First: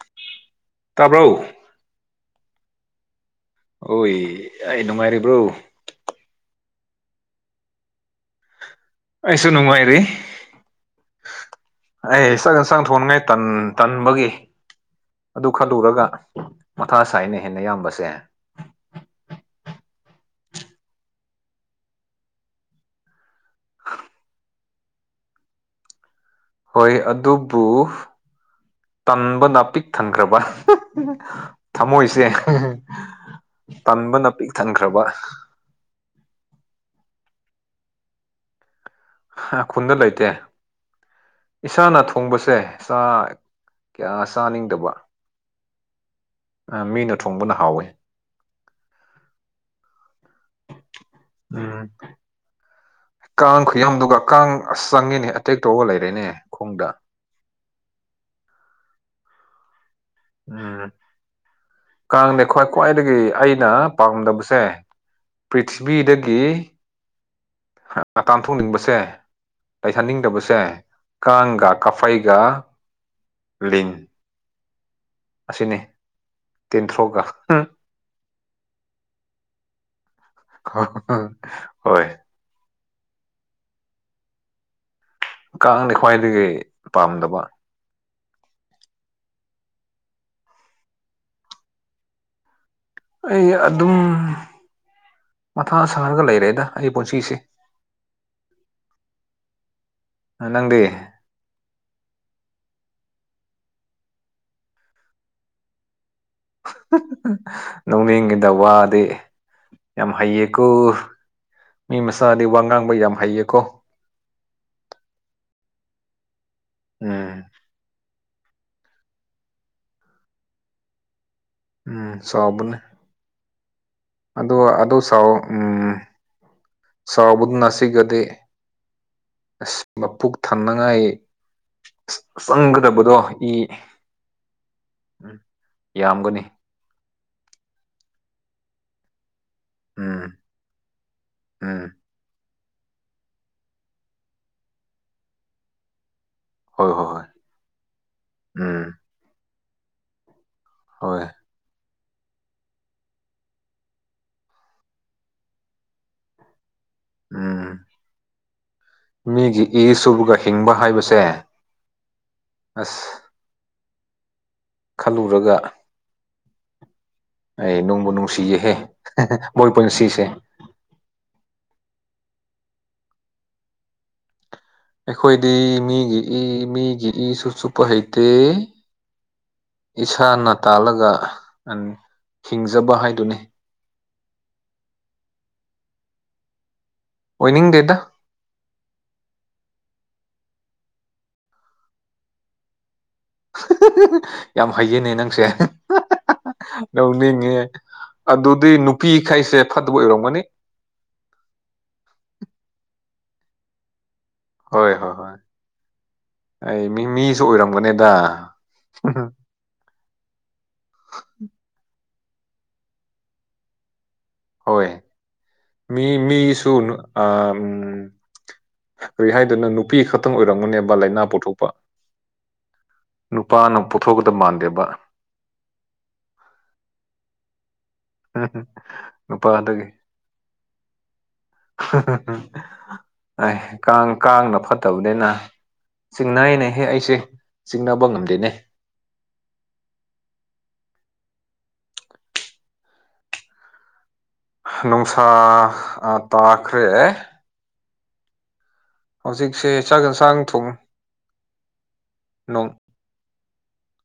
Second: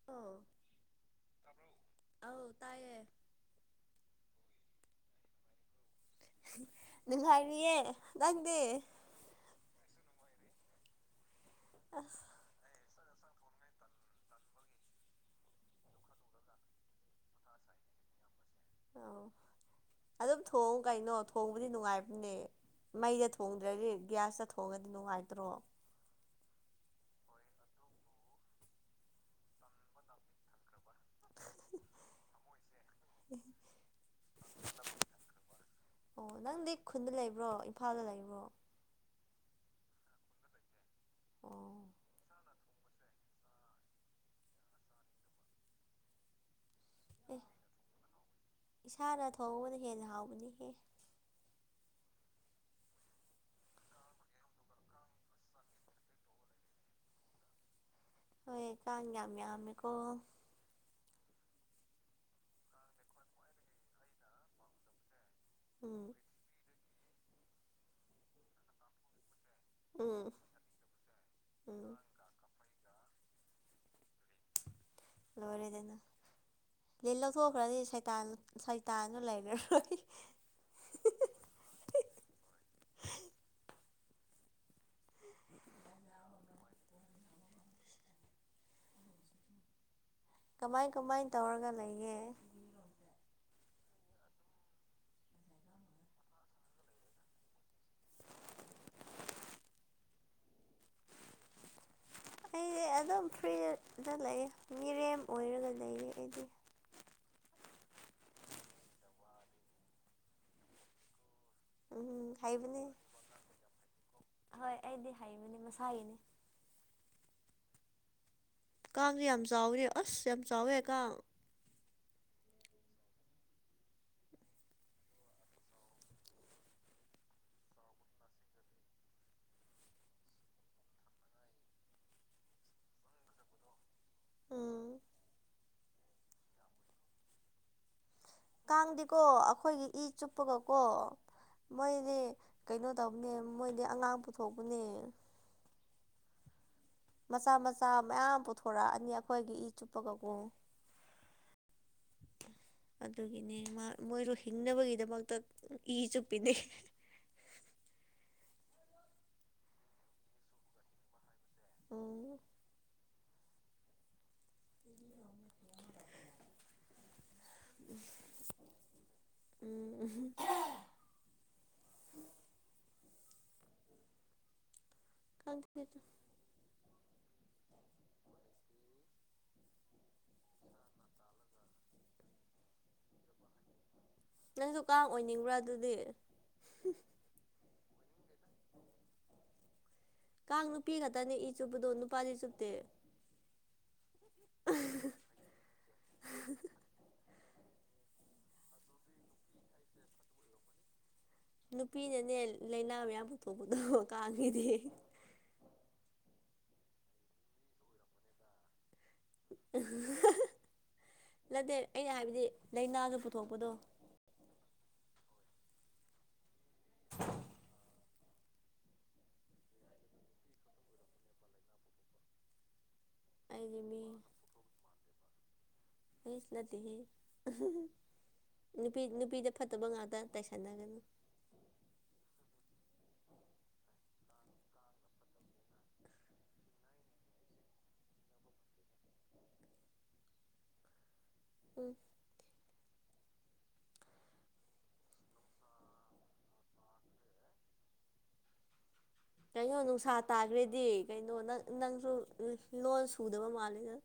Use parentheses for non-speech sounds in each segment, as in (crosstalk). (unintelligible) ꯇꯥꯕ꯭ꯔꯣ ꯑꯧ ꯇꯥꯏꯌꯦ ꯑꯣꯏ ꯑꯩ ꯅꯨꯡꯉꯥꯏꯔꯤꯕ꯭ꯔꯣ ꯅꯨꯡꯉꯥꯏꯔꯤꯌꯦ ꯅꯪꯗꯤ ꯑꯩꯁꯨ ꯅꯨꯡꯉꯥꯏꯔꯤ ꯑꯁ ꯑꯩ ꯆꯥꯛ ꯏꯦꯟꯁꯥꯡ ꯊꯣꯅꯉꯥꯏ ꯇꯟ ꯇꯟꯕꯒꯤ ꯑꯗꯨ ꯈꯜꯂꯨꯔꯒ ꯃꯊꯥ ꯁꯥꯏꯅꯦꯍꯦ ꯅꯌꯥꯝꯕꯁꯦ꯫ ꯑꯧ ꯑꯗꯨꯝ ꯊꯣꯡꯉꯨ ꯀꯩꯅꯣ ꯊꯣꯡꯕꯗꯤ ꯅꯨꯡꯉꯥꯏꯕꯅꯦ ꯃꯩꯗ ꯊꯣꯡꯗ꯭ꯔꯗꯤ ꯒ꯭ꯌꯥꯁꯇ ꯊꯣꯡꯉꯗꯤ ꯅꯨꯡꯉꯥꯏꯇ꯭ꯔꯣ꯫ ꯍꯣꯏ ꯑꯗꯨꯕꯨ ꯇꯟꯕꯄ ꯄꯤꯛ ꯊꯟꯈ꯭ꯔꯕ꯫ ꯊꯃꯣꯏꯁꯦ ꯇꯟꯕꯅ ꯄꯤꯛ ꯊꯟꯈ꯭ꯔꯕ꯫ ꯑꯣ ꯅꯪꯗꯤ ꯈꯨꯟꯗ ꯂꯩꯕ꯭ꯔꯣ ꯏꯝꯐꯥꯜꯗ ꯂꯩꯕ꯭ꯔꯣ꯫ ꯍ ꯈꯨꯟꯗ ꯂꯩꯇꯦ ꯑꯣ ꯏꯁꯥꯅ ꯊꯣꯡꯕꯁꯦ ꯆꯥꯛ ꯀꯌꯥ ꯆꯥꯅꯤꯡꯗꯕ ꯑ ꯃꯤꯅ ꯑꯦ ꯊꯣꯡꯕꯅ ꯍꯥꯎꯋꯦ꯫ ꯏꯁꯥꯅ ꯊꯣꯡꯕꯅ ꯍꯦꯟꯅ ꯍꯥꯎꯕꯅꯦꯍꯦ꯫ ꯎꯝ ꯀꯥꯡ ꯈꯨꯌꯥꯝꯗꯨꯒ ꯀꯥꯡ ꯑꯁ ꯆꯪꯉꯦꯅꯦ ꯑꯦꯇꯦꯛ ꯇꯧꯔꯒ ꯂꯩꯔꯦꯅꯦ ꯈꯣꯡꯗ꯫ ꯍꯣꯏ ꯀꯥꯡ ꯌꯥꯝ ꯌꯥꯝꯃꯦꯀꯣ꯫ ꯎꯝ ꯀꯥꯡꯅꯦ ꯈ꯭ꯋꯥꯏ ꯈ꯭ꯋꯥꯏꯗꯒꯤ ꯑꯩꯅ ꯄꯥꯝꯗꯕꯁꯦ꯫ ꯎꯝ ꯄ꯭ꯔꯤꯊꯤꯕꯤꯗꯒꯤ (inaudible) ꯇꯥꯟꯊꯣꯛꯅꯤꯡꯕꯁꯦ꯫ ꯎꯝ ꯂꯩꯍꯟꯅꯤꯡꯗꯕꯁꯦ ꯀꯥꯡꯒ ꯎꯝ ꯀꯥꯛꯐꯩꯒ ꯂꯤꯟ꯫ ꯑꯁꯤꯅꯤ ꯂꯣꯏꯔꯦꯗꯅ꯫ ꯂꯤꯟ ꯇꯦꯟꯊ꯭ꯔꯣꯛꯒ ꯂꯧꯊꯣꯛꯈ꯭ꯔꯗꯤ ꯁꯩꯇꯥꯟ ꯁꯥꯏꯇꯥꯟꯁꯨ ꯂꯩꯔꯔꯣꯏ꯫ ꯍꯣꯏ꯫ ꯀꯥꯡꯗꯤ ꯈ꯭ꯋꯥꯏꯗꯒꯤ ꯄꯥꯝꯗꯕ꯫ ꯀꯃꯥꯏ ꯀꯃꯥꯏ ꯇꯧꯔꯒ ꯂꯩꯒꯦ꯫ ꯑꯩ ꯑꯗꯨꯝ ꯃꯊꯥ ꯁꯥꯔꯒ ꯂꯩꯔꯦꯗ ꯑꯩ ꯄꯨꯟꯁꯤꯁꯦ꯫ ꯑ ꯅꯪꯗꯤ꯫ ꯑꯩꯗꯤ ꯑꯗꯨꯝ ꯐ꯭ꯔꯤꯗ-ꯗ ꯂꯩꯌꯦ ꯃꯤꯔꯦꯝ ꯑꯣꯏꯔꯒ ꯂꯩꯌꯦ ꯑꯩꯗꯤ꯫ ꯅꯣꯛꯅꯤꯡꯉꯤꯗ ꯋꯥꯗꯤ ꯌꯥꯝ ꯍꯩꯌꯦꯀꯣ꯫ ꯃꯤ ꯎꯝ ꯃꯆꯥꯗꯤ ꯋꯥ ꯍꯩꯕꯅꯦ ꯉꯥꯡꯕ ꯌꯥꯝ ꯍꯩꯌꯦꯀꯣ ꯍꯣꯏ ꯑꯩꯗꯤ ꯍꯩꯕꯅꯦ ꯃꯁꯥꯒꯤꯅꯤ꯫ ꯎꯝ꯫ ꯀꯥꯡꯁꯨ ꯌꯥꯝ ꯆꯥꯎꯌꯤꯅꯦ ꯑꯁ ꯌꯥꯝ ꯆꯥꯎꯋꯦ ꯀꯥꯡ꯫ ꯎꯝ ꯆꯥꯎꯕꯅꯦ꯫ ꯑꯗꯨ ꯑꯗꯨ ꯁꯥꯎ ꯎꯝ ꯁꯥꯎꯕꯗꯨ ꯅꯁꯤꯒꯗꯤ ꯑꯁ ꯃꯄꯨꯛ ꯊꯟꯅꯉꯥꯏ ꯆꯪꯒꯗꯕꯗꯣ ꯏ ꯎꯝ ꯎꯝ ꯌꯥꯝꯒꯅꯤ꯫ ꯀꯥꯡꯗꯤꯀꯣ ꯑꯈꯣꯏꯒꯤ ꯏ ꯎꯝ ꯆꯨꯞꯄꯒꯀꯣ ꯎꯝ ꯃꯣꯏꯗꯤ ꯀꯩꯅꯣ ꯇꯧꯕꯅꯦ ꯃꯣꯏꯗꯤ ꯑꯉꯥꯡ ꯄꯨꯊꯣꯛꯄꯅꯦ꯫ ꯍꯣꯏ ꯍꯣꯏ ꯍꯣꯏ ꯃꯆꯥ ꯃꯆꯥ ꯃꯌꯥꯝ ꯎꯝ ꯄꯨꯊꯣꯔꯛꯑꯅꯤ ꯑꯈꯣꯏꯒꯤ ꯏ ꯆꯨꯞꯄꯒꯀꯣ꯫ ꯍꯣꯏ꯫ ꯑꯗꯨꯒꯤꯅꯦ ꯃꯥ-ꯃꯣꯏꯗꯣ ꯍꯤꯡꯅꯕꯒꯤꯗꯃꯛꯇ ꯏ ꯆꯨꯞꯄꯤꯅꯦ꯫ ꯎꯝ꯫ ꯃꯤꯒꯤ ꯏ ꯁꯨꯕꯒ ꯍꯤꯡꯕ ꯍꯥꯏꯕꯁꯦ ꯎꯝ꯫ ꯑꯁ꯫ ꯈꯜꯂꯨꯔꯒ ꯑꯩ ꯅꯨꯡꯕꯨ ꯅꯨꯡꯁꯤꯌꯦꯍꯦ ꯃꯣꯏ ꯄꯨꯟ ꯁꯤꯁꯦ ꯎꯝ ꯑꯩꯈꯣꯏꯗꯤ ꯈꯪꯗꯦꯗ ꯃꯤꯒꯤ ꯏ ꯃꯤꯒꯤ ꯏꯁꯨꯨ ꯆꯨꯞꯄ ꯍꯩꯇꯦ ꯏꯁꯥꯅ ꯇꯥꯜꯂꯒ ꯎꯝ ꯍꯤꯡꯖꯕ ꯍꯥꯏꯗꯨꯅꯤ ꯅꯪꯁꯨ ꯀꯥꯡ ꯑꯣꯏꯅꯤꯡꯕ꯭ꯔꯥ ꯑꯗꯨꯗꯤ ꯑꯣꯏꯅꯤꯡꯗꯦꯗ (inaudible) ꯀꯥꯡ ꯅꯨꯄꯤ ꯉꯥꯛꯇꯅꯦ ꯏ ꯆꯨꯞꯄꯗꯣ ꯅꯨꯄꯥꯗꯤ ꯆꯨꯞꯇꯦ ꯌꯥꯝ ꯍꯩꯌꯦꯅꯦ ꯅꯪꯁꯦ ꯅꯣꯛꯅꯤꯡꯉꯦ ꯑꯗꯨꯗꯤ ꯅꯨꯄꯤꯈꯩꯁꯦ ꯐꯠꯇꯕ ꯑꯣꯏꯔꯝꯒꯅꯤ ꯅꯨꯄꯤꯅꯅꯦ ꯂꯥꯏꯅꯥ ꯃꯌꯥꯝ ꯄꯨꯊꯣꯛ ꯄꯗꯣ ꯀꯥꯡꯒꯤꯗꯤ ꯍꯣꯏ ꯍꯣꯏ ꯍꯣꯏ ꯑꯩ ꯃꯤ ꯃꯤꯁꯨ ꯑꯣꯏꯔꯝꯒꯅꯤꯗ ꯅꯠꯇꯦ ꯑꯩꯅ ꯍꯥꯏꯕꯗꯤ ꯂꯥꯏꯅꯥꯒ ꯄꯨꯊꯣꯛꯄꯗꯣ ꯍꯣꯏ ꯃꯤ ꯃꯤꯒꯤꯁꯨ ꯑꯥꯝ ꯎꯝ ꯀꯔꯤ ꯍꯥꯏꯗꯣꯏꯅꯣ ꯅꯨꯄꯤ ꯈꯛꯇꯪ ꯑꯣꯏꯔꯝꯒꯅꯦꯕ ꯂꯥꯏꯅꯥ ꯄꯨꯊꯣꯛꯄ ꯅꯨꯄꯥꯅ ꯑꯩꯗꯤ ꯃꯤ ꯄꯨꯊꯣꯛꯀꯗꯕ ꯃꯥꯟꯗꯦꯕ ꯏꯁ ꯅꯠꯇꯦꯍꯦ ꯅꯨꯄꯤ ꯅꯨꯄꯤꯗ ꯐꯠꯇꯕ ꯉꯥꯛꯇꯥ ꯇꯥꯏꯁꯟꯅꯒꯅꯨ ꯑꯦ ꯀꯥꯡ ꯀꯥꯡꯅ ꯐꯠꯇꯕꯅꯤꯅ ꯆꯤꯡꯅꯩꯅꯦꯍꯦ ꯑꯩꯁꯦ ꯆꯤꯡꯅꯕ ꯉꯝꯗꯦꯅꯦ ꯎꯝ ꯅꯨꯡꯁꯥ ꯑꯥ ꯇꯥꯈ꯭ꯔꯦ ꯍꯧꯖꯤꯛꯁꯦ ꯀꯩꯅꯣ ꯆꯥꯛ ꯅꯨꯡꯁꯥ ꯌꯦꯟꯁꯥꯡ ꯊꯣꯡ ꯇꯥꯒ꯭ꯔꯦꯗꯤ ꯀꯩꯅꯣ ꯅꯪ ꯅꯪꯁꯨ ꯅꯣꯡ ꯂꯣꯟ ꯄꯨꯗꯕ ꯃꯥꯂꯦꯗ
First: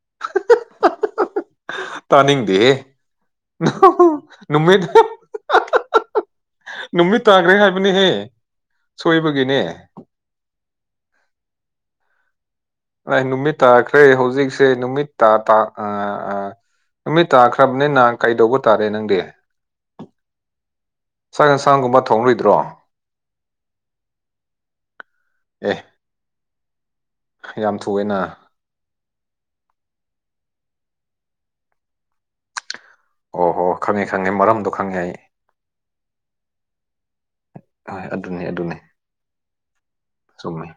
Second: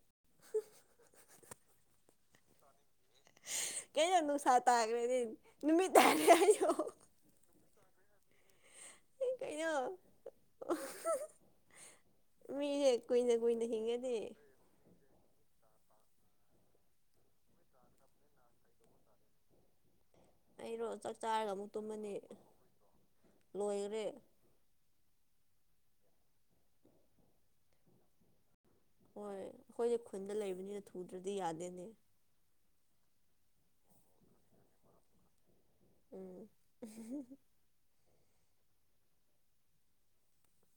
ꯇꯥꯅꯤꯡꯗꯦꯍꯦ ꯀꯩꯩꯅꯣ ꯅꯨꯡꯁꯥ ꯅꯨꯃꯤꯠ ꯇꯥꯒꯔꯦꯗꯤ ꯅꯨꯃꯤꯠ ꯇꯥꯔꯦ ꯍꯥꯏꯌꯣ ꯇꯥꯒ꯭ꯔꯦ ꯍꯥꯏꯕꯅꯤꯍꯦ ꯏ ꯁꯣꯏꯕꯒꯤꯅꯦ ꯀꯩꯅꯣ ꯃꯤꯌꯦ ꯀꯨꯏꯅ ꯀꯨꯏꯅ ꯍꯤꯡꯉꯗꯤ ꯇꯦ ꯅꯨꯃꯤꯠ ꯇꯥ ꯇꯥ ꯑꯥ ꯑꯥ ꯅꯨꯃꯤꯠ ꯇꯥꯈ꯭ꯔꯥꯕꯅꯤꯅ ꯀꯩꯗꯧꯕ ꯇꯥꯔꯦ ꯅꯪꯗꯤ ꯑꯩꯔꯣ ꯆꯥꯛ ꯆꯥꯔꯒ ꯑꯃꯨꯛ ꯌꯦꯟꯁꯥꯡꯒꯨꯝꯕ ꯇꯨꯝꯃꯅꯤ ꯊꯣꯡꯔꯣꯏꯗ꯭ꯔꯣ ꯑꯦ ꯂꯣꯏꯔꯦ ꯑꯦ ꯌꯥꯝ ꯊꯨꯋꯦꯅ ꯍꯣꯏ ꯑꯈꯣꯏꯗꯤ ꯈꯨꯟꯗ ꯂꯩꯕꯅꯤꯅ ꯊꯨꯗ꯭ꯔꯥꯗꯤ ꯌꯥꯗꯦꯅꯦ ꯑꯣ ꯍꯣ ꯈꯪꯉꯦ ꯈꯪꯉꯦ ꯃꯔꯝꯗꯣ ꯈꯪꯉꯦ ꯑꯩ ꯎꯝ ꯑꯍꯣꯏ ꯑꯗꯨꯅꯦ ꯑꯗꯨꯅꯦ ꯆꯨꯝꯃꯤ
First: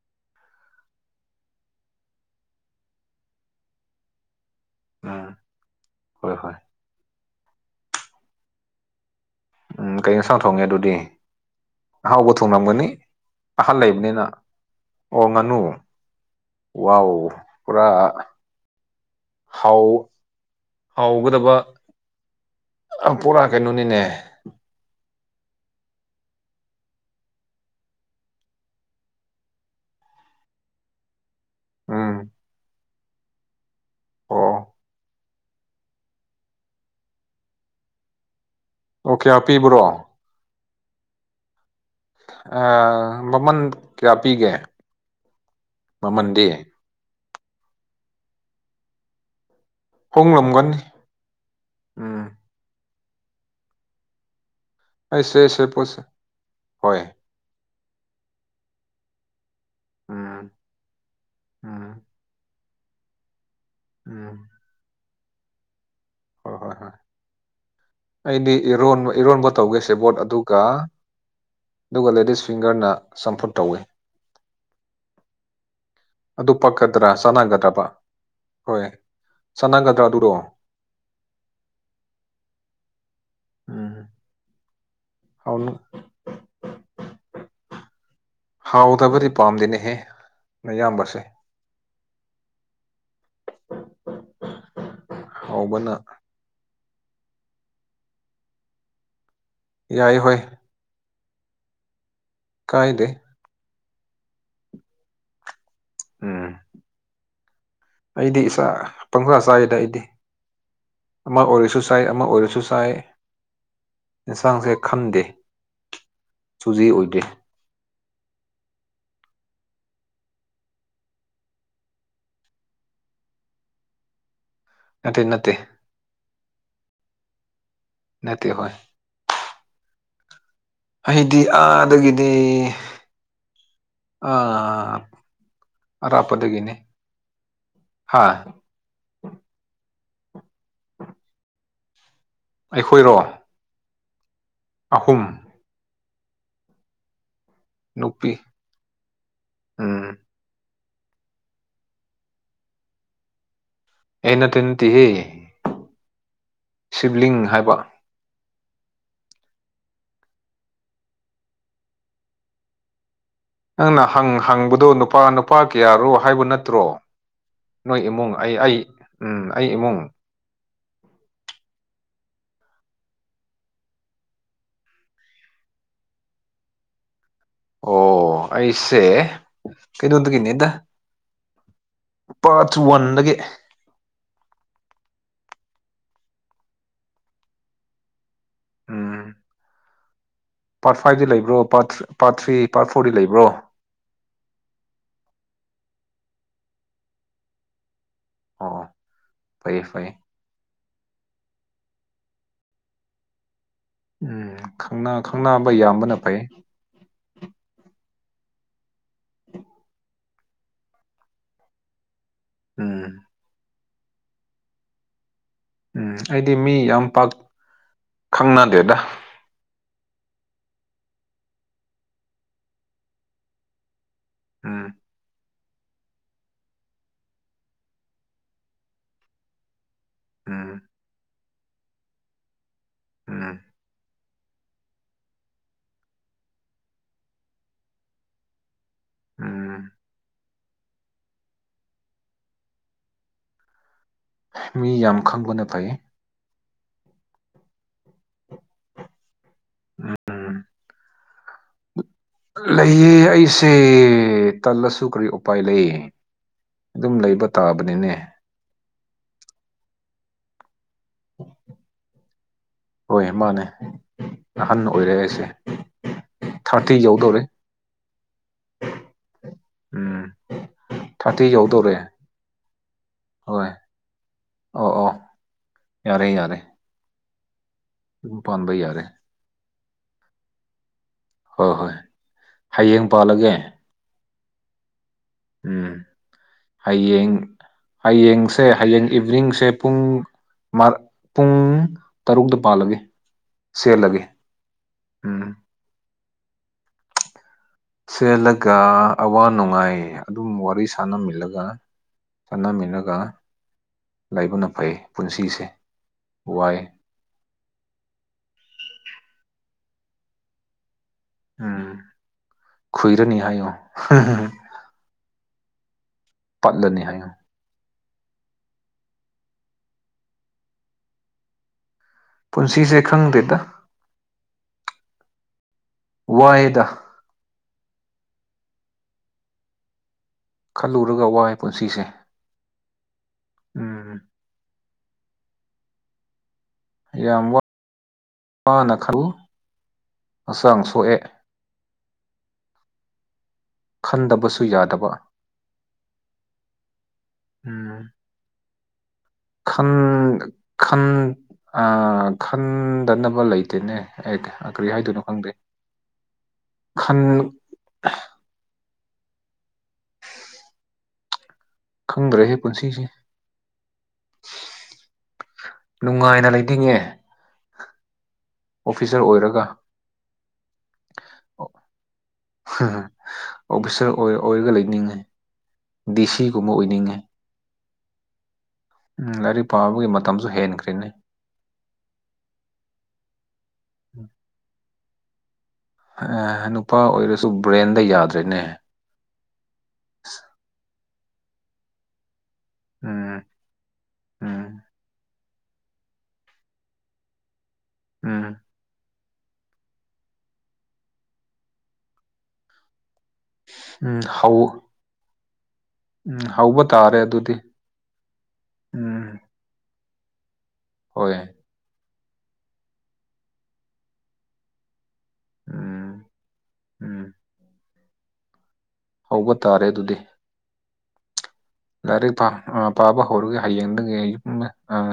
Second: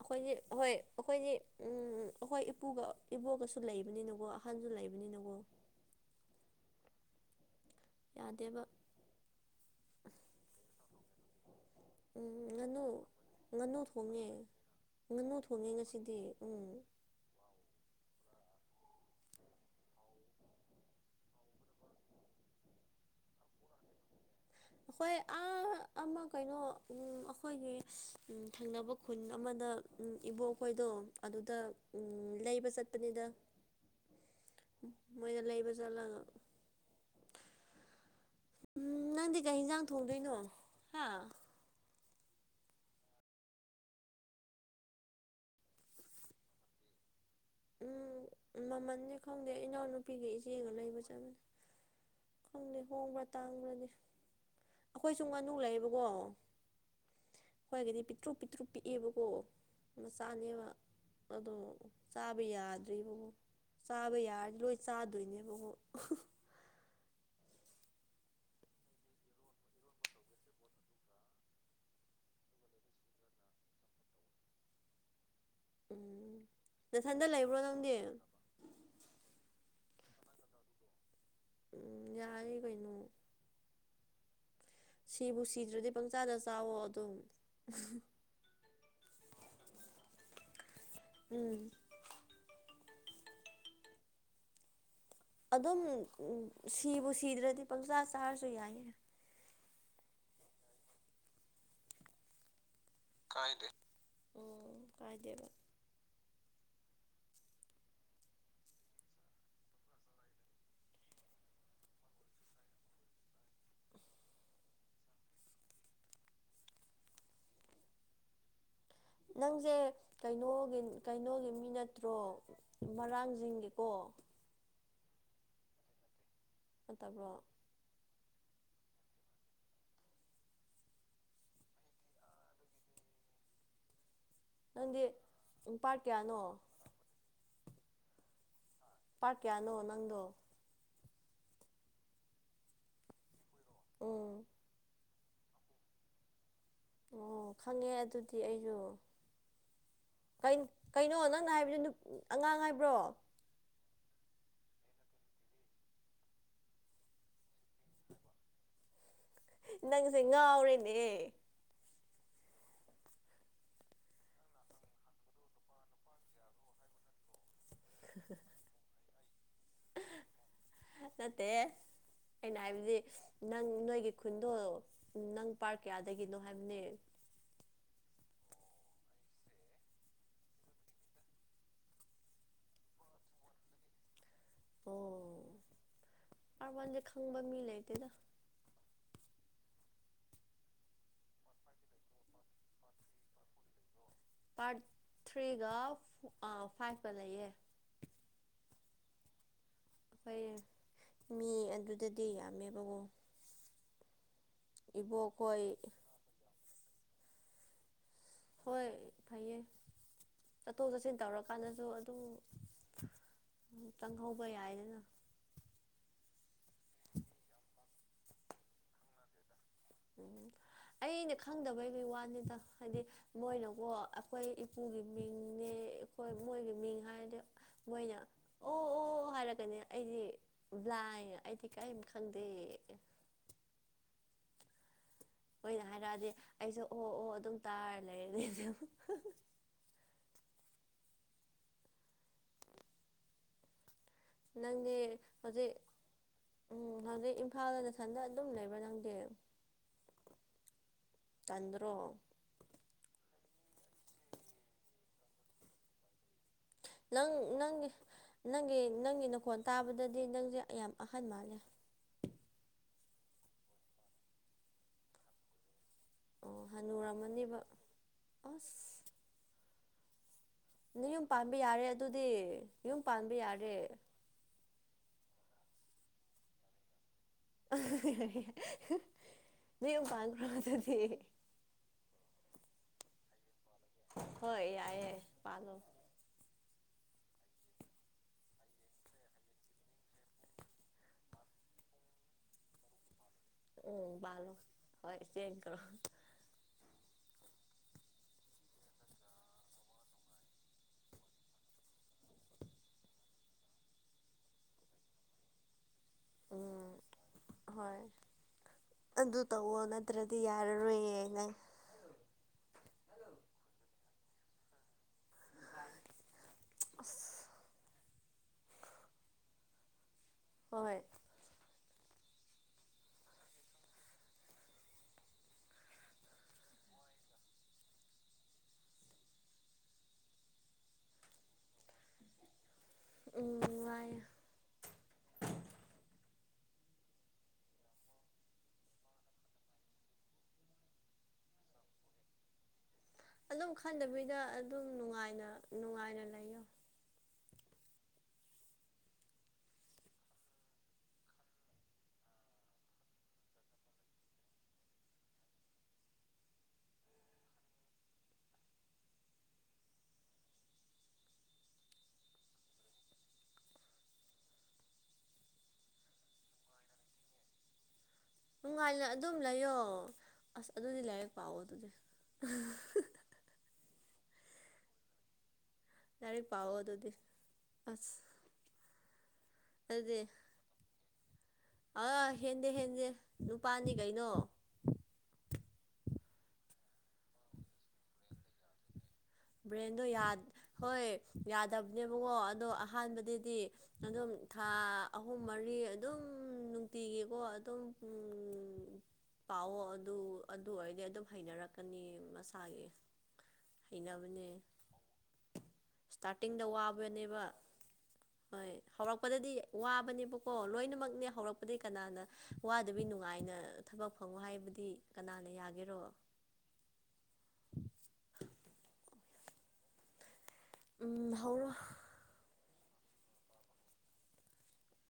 ꯑꯈꯣꯏꯗꯤ ꯍꯣꯏ ꯑꯈꯣꯏꯗꯤ ꯎꯝ ꯑꯈꯣꯏ ꯏꯄꯨꯒ ꯏꯕꯣꯒꯁꯨ ꯂꯩꯕꯅꯤꯅꯀꯣ ꯑꯍꯟꯖꯨ ꯂꯩ ꯎꯝ ꯕꯅꯤꯅꯒꯣ ꯍꯣꯏ ꯍꯣꯏ ꯌꯥꯗꯦꯕ ꯎꯝ ꯀꯩ ꯑꯦꯟꯁꯥꯡ ꯊꯣꯡꯉꯦ ꯑꯗꯨꯗꯤ ꯎꯝ ꯑꯍꯥꯎꯕ ꯉꯥꯅꯨ ꯊꯣꯡꯂꯝꯒꯥꯅꯤ ꯑꯍꯜ ꯉꯥꯅꯨ ꯂꯩꯕꯅꯤꯅ ꯊꯣꯡꯉꯦ ꯑꯣ ꯉꯥꯅꯨ ꯊꯣꯡꯉꯦ ꯉꯁꯤꯗꯤ ꯎꯝ ꯋꯥꯎ ꯄꯨꯔꯥ ꯍꯥꯎ ꯍꯥꯎꯒꯗꯕ ꯑ ꯄꯣꯔꯥ ꯀꯩꯅꯣꯅꯤꯅꯦ ꯑꯩꯈꯣꯏ ꯑꯥ ꯑꯃ ꯀꯩꯅꯣ ꯑꯩꯈꯣꯏꯒꯤ ꯊꯪꯅꯕ ꯈꯨꯟ ꯑꯃꯗ ꯏꯕꯣꯛ ꯈꯣꯏꯗꯣ ꯑꯗꯨꯗ ꯎꯝ ꯂꯩꯕ ꯆꯠꯄꯅꯤꯗ ꯑꯣ ꯃꯣꯏꯅ ꯂꯩꯕ ꯆꯠꯂꯒ ꯎꯝ ꯑꯣ ꯀꯌꯥ ꯅꯪꯗꯤ ꯀꯩ ꯄꯤꯕ꯭ꯔꯣ ꯌꯦꯟꯖꯥꯡ ꯊꯣꯡꯗꯣꯏꯅꯣ ꯍꯥ ꯃꯃꯜ ꯀꯌꯥ ꯄꯤꯒꯦ ꯃꯃꯜꯗꯤ ꯎꯝ ꯃꯃꯜꯁꯦ ꯈꯪꯗꯦ ꯏꯅꯥꯎꯅꯨꯄꯤꯒ ꯏꯆꯦꯒ ꯍꯣꯡꯂꯝꯒꯅꯤ ꯂꯩꯕ ꯆꯠꯃꯤꯅꯦ ꯎꯝ ꯈꯪꯗꯦ ꯍꯣꯡꯕ꯭ꯔꯥ ꯇꯥꯡꯕ꯭ꯔꯅꯦ ꯑꯩꯈꯣꯏꯁꯨ ꯑꯩꯁꯦ ꯉꯥꯅꯨ ꯁꯦ ꯄꯣꯠꯁꯦ ꯂꯩꯌꯦꯕꯀꯣ ꯍꯣꯏ ꯑꯩꯈꯣꯏꯗ ꯄꯤꯛꯇ꯭ꯔꯨꯛ ꯄꯤꯛꯇ꯭ꯔꯨ ꯄꯤꯛꯑꯕꯀꯣ ꯎꯝ ꯃꯆꯥꯅꯦꯕ ꯑꯗꯣ ꯎꯝ ꯆꯥꯕ ꯌꯥꯗ꯭ꯔꯤꯕꯕꯨ ꯆꯥꯕ ꯎꯝ ꯌꯥꯔꯗꯤ ꯂꯣꯏ ꯆꯥꯗꯣꯏꯅꯦꯕꯀꯣ ꯍꯣꯏ ꯍꯣꯏ ꯍꯣꯏ ꯑꯩꯗꯤ ꯏꯔꯣꯟꯕ ꯏꯔꯣꯟꯕ ꯇꯧꯒꯦ ꯁꯦꯕꯣꯠ ꯑꯗꯨꯒ ꯑꯗꯨꯒ ꯂꯦꯗꯤꯁ ꯐꯤꯡꯒꯔꯅ ꯆꯝꯐꯨꯠ ꯇꯧꯏ ꯎꯝ ꯑꯗꯨ ꯄꯛꯀꯗ꯭ꯔꯥ ꯅꯊꯟꯗ ꯂꯩꯕ꯭ꯔꯣ ꯆꯥꯟꯅꯒꯗ꯭ꯔꯕ ꯅꯪꯗꯤ ꯍꯣꯏ ꯆꯥꯟꯅꯒꯗ꯭ꯔꯥꯗꯨꯔꯣ ꯎꯝ ꯌꯥꯔꯦ ꯀꯩꯅꯣ ꯎꯝ ꯁꯤꯕꯨ ꯁꯤꯗ꯭ꯔꯗꯤ ꯄꯪꯆꯥꯗ ꯆꯥꯋꯣ ꯑꯗꯨꯝ ꯍꯥꯎꯗꯕꯗꯤ ꯄꯥꯝꯗꯦꯅꯦꯍꯦ ꯅꯌꯥꯝꯕꯁꯦ ꯎꯝ ꯑꯗꯨꯝ ꯍꯥꯎꯕꯅ ꯁꯤꯕꯨ ꯁꯤꯗ꯭ꯔꯗꯤ ꯄꯪꯆꯥꯥ ꯆꯥꯔꯁꯨ ꯌꯥꯏꯌꯦ ꯌꯥꯏ ꯍꯣꯏ ꯀꯥꯏꯗꯦ ꯀꯥꯏꯗ ꯑꯣ ꯀꯥꯏꯗꯦꯕ ꯎꯝ ꯑꯩꯗꯤ ꯏꯥ ꯄꯪꯆꯥ ꯆꯥꯏꯒꯗ ꯑꯩꯗꯤ ꯑꯃ ꯑꯣꯏꯔꯁꯨ ꯁꯥꯏ ꯑꯃ ꯑꯣꯏꯔꯁꯨ ꯁꯥꯏ ꯑꯦꯟꯁꯥꯡꯁꯦ ꯈꯝꯗꯦ ꯁꯨꯖꯤ ꯑꯣꯏꯗꯦ ꯅꯪꯁꯦ ꯀꯩꯅꯣꯒꯤ ꯀꯩꯅꯣꯒꯤ ꯃꯤ ꯅꯠꯇ꯭ꯔꯣ ꯃꯔꯥꯡꯁꯤꯡꯒꯤꯀꯣ ꯅꯠꯇꯦ ꯅꯠꯇꯦ ꯅꯠꯇꯕ꯭ꯔꯣ ꯅꯠꯇꯦ ꯍꯣꯏ ꯑꯩꯗꯤ ꯑꯥꯗꯒꯤꯅꯦ ꯑꯥ ꯅꯪꯗꯤ ꯄꯥꯔꯠ ꯀꯌꯥꯅꯣ ꯑꯔꯥꯄꯗꯒꯅꯦ ꯍꯥ ꯄꯥꯔꯠ ꯀꯌꯥꯅꯣ ꯅꯪꯗꯣ ꯎ (unintelligible) ꯑꯩꯈꯣꯏꯔꯣ ꯎꯝ ꯑꯍꯨꯝ ꯑꯣ ꯈꯪꯉꯦ ꯅꯨꯄꯤ ꯑꯗꯨꯗꯤ ꯑꯩꯁꯨ ꯎꯝ ꯀ ꯀꯩꯅꯣ ꯅꯪꯅ ꯍꯥꯏꯕꯗꯨ ꯑꯉꯥꯡ ꯍꯥꯏꯕ꯭ꯔꯣ ꯑꯦ ꯅꯇꯦꯟ ꯇꯤꯍꯤ ꯁꯤꯕꯂꯤꯡ ꯍꯥꯏꯕ ꯅꯪꯁꯦ ꯉꯥꯎꯔꯦꯅꯦ ꯅꯪꯅ ꯍꯪ ꯍꯪꯕꯗꯨ ꯅꯨꯄꯥ ꯅꯨꯄꯥ ꯀꯌꯥꯔꯣ ꯍꯥꯏꯕ ꯅꯠꯇ꯭ꯔꯣ ꯅꯣꯏ ꯏꯃꯨꯡ ꯑꯩ ꯑꯩ ꯎꯝ ꯑꯩ ꯏꯃꯨꯡ ꯅꯠꯇꯦ ꯑꯩꯅ ꯍꯥꯏꯕꯗꯤ ꯅꯪ ꯅꯣꯏꯒꯤ ꯈꯨꯟꯗꯣ ꯅꯪ ꯄꯥꯔꯠ ꯀꯌꯥꯗꯒꯤꯅꯣ ꯍꯥꯏꯕꯅꯦ ꯑꯣ ꯑꯩꯁꯦ ꯀꯩꯅꯣꯗꯒꯤꯅꯦꯗ ꯄꯥꯔꯠ ꯋꯥꯟꯗꯒꯤ ꯑꯣ ꯄꯥꯔꯠ ꯋꯥꯟꯗꯤ ꯈꯪꯕ ꯃꯤ ꯂꯩꯇꯦꯗ ꯎꯝ ꯄꯥꯔꯠ ꯐꯥꯏꯚꯗꯤ ꯂꯩꯕ꯭ꯔꯣ ꯄꯥꯔꯠ ꯄꯥꯔꯠ ꯊ꯭ꯔꯤ ꯄꯥꯔꯠ ꯐꯣꯔꯗꯤ ꯂꯩꯕ꯭ꯔꯣ ꯄꯥꯔꯠ ꯊ꯭ꯔꯤꯒ ꯑꯥ ꯐꯥꯏꯚꯀ ꯂꯩꯌꯦ ꯑꯣ ꯐꯩꯌꯦ ꯐꯩꯌꯦ ꯐꯩꯌꯦ ꯃꯤ ꯑꯗꯨꯗꯗꯤ ꯌꯥꯝꯃꯦꯕꯀꯣ ꯎꯝ ꯈꯪꯅꯥ ꯏꯕꯣꯛꯈꯣꯏ ꯈꯪꯅꯥꯕ ꯌꯥꯝꯕꯅ ꯐꯩ ꯍꯣꯏ ꯐꯩꯌꯦ ꯆꯠꯊꯣꯛ ꯆꯠꯁꯤꯟ ꯇꯧꯔꯀꯥꯟꯗꯁꯨ ꯑꯗꯨꯝ ꯎꯝ ꯎꯝ ꯆꯪꯍꯧꯕ ꯌꯥꯏꯗꯅ ꯎꯝ ꯑꯩꯗꯤ ꯃꯤ ꯌꯥꯝ ꯄꯥꯛ ꯈꯪꯅꯗꯦꯗ ꯎꯝ ꯑꯩꯅ ꯈꯪꯗꯕꯩꯗꯤ ꯋꯥꯅꯤꯗ ꯍꯥꯏꯗꯤ ꯃꯣꯏꯅꯀꯣ ꯑꯩꯈꯣꯏ ꯎꯝ ꯏꯄꯨꯒꯤ ꯃꯤꯡ ꯅꯦ ꯑꯩꯈꯣꯏ ꯃꯣꯏꯒꯤ ꯃꯤꯡ ꯍꯥꯏꯔꯗꯤ ꯃꯣꯏꯅ ꯑꯣ ꯑꯣ ꯍꯥꯏꯔꯒꯅꯦ ꯑꯩꯗꯤ ꯎꯝ ꯕ꯭ꯂꯥꯏꯟ ꯑꯩꯗꯤ ꯀꯩꯝ ꯈꯪꯗꯦ ꯎꯝ ꯑꯣꯏꯅ ꯍꯥꯏꯔꯛꯑꯗꯤ ꯑꯩꯁꯨ ꯑꯣ ꯑꯣ ꯑꯗꯨꯝ ꯇꯥꯔ ꯂꯩꯔꯅꯤ ꯑꯗꯨꯝ ꯎꯝ ꯃꯤ ꯅꯪꯗꯤ ꯌꯥꯝ ꯈꯪꯕꯅ ꯍꯧꯖꯤꯛ ꯐꯩ ꯎꯝ ꯍꯧꯖꯤꯛ ꯏꯝꯐꯥꯜꯗ ꯅꯊꯟꯇꯥ ꯑꯗꯨꯝ ꯂꯩꯕ꯭ꯔꯥ ꯅꯪꯗꯤ ꯎꯝ ꯇꯟꯗ꯭ꯔꯣ ꯂꯩ ꯑꯩꯁꯦ ꯇꯜꯂꯁꯨ ꯀꯔꯤ ꯎꯄꯥꯏ ꯂꯩ ꯑꯗꯨꯝ ꯅꯪ ꯂꯩꯕ ꯅꯪ ꯇꯥꯕꯅꯤꯅꯦ ꯅꯪꯒꯤ ꯅꯪꯒꯤ ꯅꯈꯣꯟ ꯇꯥꯕꯗꯗꯤ ꯅꯪꯖꯦ ꯌꯥꯝ ꯑꯍꯟ ꯃꯥꯜꯂꯦ ꯍꯣꯏ ꯃꯥꯅꯦ ꯑꯍꯟ ꯑꯣꯏꯔꯦ ꯑꯩꯁꯦ ꯑꯣ ꯊꯥꯔꯇꯤ ꯌꯧꯗꯧꯔꯦ ꯍꯅꯨꯔꯝꯃꯅꯤꯕ ꯑꯁ ꯎꯝ ꯅꯌꯨꯝ ꯊꯥꯔꯇꯤ ꯄꯥꯟꯕ ꯌꯥꯔꯦ ꯌꯧꯗꯧꯔꯦ ꯑꯗꯨꯗꯤ ꯌꯨꯝ ꯄꯥꯟꯕ ꯍꯣꯏ ꯌꯥꯔꯦ ꯑꯣ ꯑꯣ ꯌꯥꯔꯦ ꯌꯥꯔꯦ ꯑꯗꯨꯝ ꯄꯥꯟꯕ ꯌꯥꯔꯦ ꯅꯌꯨꯝ ꯄꯥꯟꯈ꯭ꯔꯣ ꯑꯗꯨꯗꯤ ꯍꯣꯏ ꯍꯣꯏ ꯍꯌꯦꯡ ꯄꯥꯜꯂꯒꯦ ꯍꯣꯏ ꯌꯥꯏꯌꯦ ꯄꯥꯜꯂꯣ ꯎꯝ ꯍꯌꯦꯡ ꯍꯌꯦꯡꯁꯦ ꯍꯌꯦꯡ ꯏꯚꯤꯅꯤꯡꯁꯦ ꯄꯨꯡ (unintelligible) ꯄꯨꯡ ꯇꯔꯨꯛꯇ ꯄꯥꯜꯂꯒꯦ ꯎꯝ ꯁꯦꯠꯂꯒꯦ ꯄꯥꯜꯂꯣ ꯍꯣꯏ ꯎꯝ ꯆꯦꯟꯈ꯭ꯔꯣ ꯆꯦꯜꯂꯒ ꯑꯋꯥ ꯅꯨꯡꯉꯥꯏ ꯑꯗꯨꯝ ꯋꯥꯔꯤ ꯁꯥꯟꯅꯃꯤꯜꯂꯒ ꯆꯠꯅꯃꯤꯟꯅꯒ ꯂꯩꯕꯅ ꯐꯩ ꯄꯨꯟꯁꯤꯁꯦ ꯋꯥꯏ ꯎꯝ ꯍꯣꯏ ꯑꯗꯨ ꯇꯧꯋꯣ ꯅꯠꯇ꯭ꯔꯗꯤ ꯌꯥꯔꯔꯣꯏꯌꯦ ꯅꯪ ꯎꯝ ꯈꯨꯏꯔꯅꯤ ꯍꯥꯏꯌꯣ (unintelligible) ꯄꯠꯂꯅꯤ ꯑꯁ ꯍꯥꯏꯌꯨ꯫ ꯍꯣꯏ꯫ ꯄꯨꯟꯁꯤꯁꯦ ꯈꯪꯗꯦꯗ꯫ ꯋꯥꯏꯗ꯫ ꯈꯜꯂꯨꯔꯒ ꯋꯥꯏ ꯄꯨꯟꯁꯤꯁꯦ꯫ ꯎꯝ ꯎꯝ ꯋꯥꯏꯌꯦ꯫ ꯌꯥꯝ ꯋꯥ (inaudible) ꯋꯥꯅ ꯈ (inaudible) ꯁꯨ ꯍꯛꯆꯥꯡ ꯁꯣꯛꯑꯦ꯫ ꯑꯗꯨꯝ ꯈꯟꯗꯕꯤꯗ ꯈꯟꯗꯕꯁꯨ ꯑꯗꯨꯝ ꯌꯥꯗꯕ ꯅꯨꯡꯉꯥꯏꯅ ꯅꯨꯡꯉꯥꯏꯅ ꯂꯩꯌꯣ꯫ ꯎꯝ꯫ ꯈꯟ ꯈꯟ ꯑ ꯈꯟ ꯗꯅꯕ ꯂꯩꯇꯦꯅꯦ ꯑꯦꯠ ꯑ ꯀꯔꯤ ꯍꯥꯏꯗꯣꯏꯅꯣ ꯈꯪꯗꯦ꯫ ꯈꯟ ꯈꯪꯗ꯭ꯔꯦꯍꯦ ꯄꯨꯟꯁꯤꯁꯦ꯫ ꯅꯨꯡꯉꯥꯏꯅ ꯂꯩꯅꯤꯡꯉꯦ꯫ ꯅꯨꯡꯉꯥꯏꯅ ꯑꯣꯐꯤꯁꯥꯔ ꯑꯗꯨꯝ ꯑꯣꯏꯔꯒ ꯂꯩꯌꯣ ꯑꯁ ꯑꯗꯨꯗꯤ ꯂꯥꯏꯔꯤꯛ ꯄꯥꯋꯣ ꯑꯗꯨꯗꯤ꯫ ꯑꯣꯐꯤꯁꯔ ꯑꯣꯏ ꯑꯣꯏꯔꯒ ꯂꯩꯅꯤꯡꯉꯦ ꯗꯤ ꯂꯥꯏꯔꯤꯛ ꯁꯤꯒꯨꯝꯕ ꯄꯥꯎꯑꯣ ꯑꯗꯨꯗꯤ ꯑꯣꯏꯅꯤꯡꯉꯦ꯫ ꯑꯁ꯫ ꯎꯝ ꯂꯥꯏꯔꯤꯛ ꯄꯥꯕꯒꯤ ꯑꯗꯨꯗꯤ ꯃꯇꯝꯁꯨ ꯍꯦꯟꯈ꯭ꯔꯦꯅꯦ꯫ ꯑꯥ ꯍꯦꯟꯗꯦ ꯍꯦꯟꯗꯦ ꯅꯨꯄꯥꯅꯤ ꯀꯩꯅꯣ꯫ ꯍ ꯅꯨꯄꯥ ꯑꯣꯏꯔꯁꯨ ꯕ꯭ꯔꯦꯟꯗ ꯌꯥꯗ꯭ꯔꯦꯅꯦ꯫ ꯕ꯭ꯔꯦꯟꯗꯣ ꯌ꯭ꯥꯗ ꯍꯣꯏ ꯌꯥꯗꯕꯅꯦꯕꯀꯣ ꯑꯗꯣ ꯎꯝ ꯑꯍꯥꯟꯕꯗꯗꯤ ꯑꯗꯨꯝ ꯎꯝ ꯊꯥ ꯑꯍꯨꯝ ꯃꯔꯤ ꯑꯗꯨꯝ ꯅꯨꯡꯇꯤꯒꯤꯀꯣ ꯑꯗꯨꯝ ꯎꯝ꯫ ꯄꯥꯋꯣ ꯑꯗꯨ ꯑꯗꯨ ꯑꯣꯏꯗꯤ ꯑꯗꯨꯝ ꯍꯩꯅꯔꯛꯀꯅꯤ ꯃꯁꯥꯒꯤ꯫ ꯎꯝ ꯍꯩꯅꯕꯅꯦ ꯍꯧ ꯎꯝ ꯏꯁꯇꯥꯔꯇꯤꯡꯗ ꯍꯧꯕ ꯇꯥꯔꯦ ꯋꯥꯕꯅꯦꯕ꯫ ꯑꯗꯨꯗꯤ ꯍꯣꯏ ꯎꯝ ꯍꯧꯔꯛꯄꯗꯗꯤ ꯋꯥꯕꯅꯦꯕꯀꯣ ꯂꯣꯏꯅꯃꯛꯅꯦ ꯍꯣꯏ ꯍꯧꯔꯛ ꯄꯗꯤ ꯀꯅꯥꯅ ꯋꯥꯗꯕꯤ ꯅꯨꯡꯉꯥꯏꯅ ꯊꯕꯛ ꯐꯪꯉꯣ ꯍꯥꯏꯕꯗꯤ ꯀꯅꯥꯅ ꯌꯥꯒꯦꯔꯣ꯫ ꯎꯝ ꯎꯝ꯫ ꯍꯧꯕ ꯇꯥꯔꯦ ꯑꯗꯨꯗꯤ꯫ ꯎꯝ ꯍꯧꯔꯣ꯫ ꯂꯥꯏꯔꯤꯛ ꯄꯥ ꯑ ꯄꯥꯕ ꯍꯧꯔꯒꯦ ꯍꯌꯦꯡꯗꯒꯤ ꯑꯩ ꯎꯝꯃ ꯑ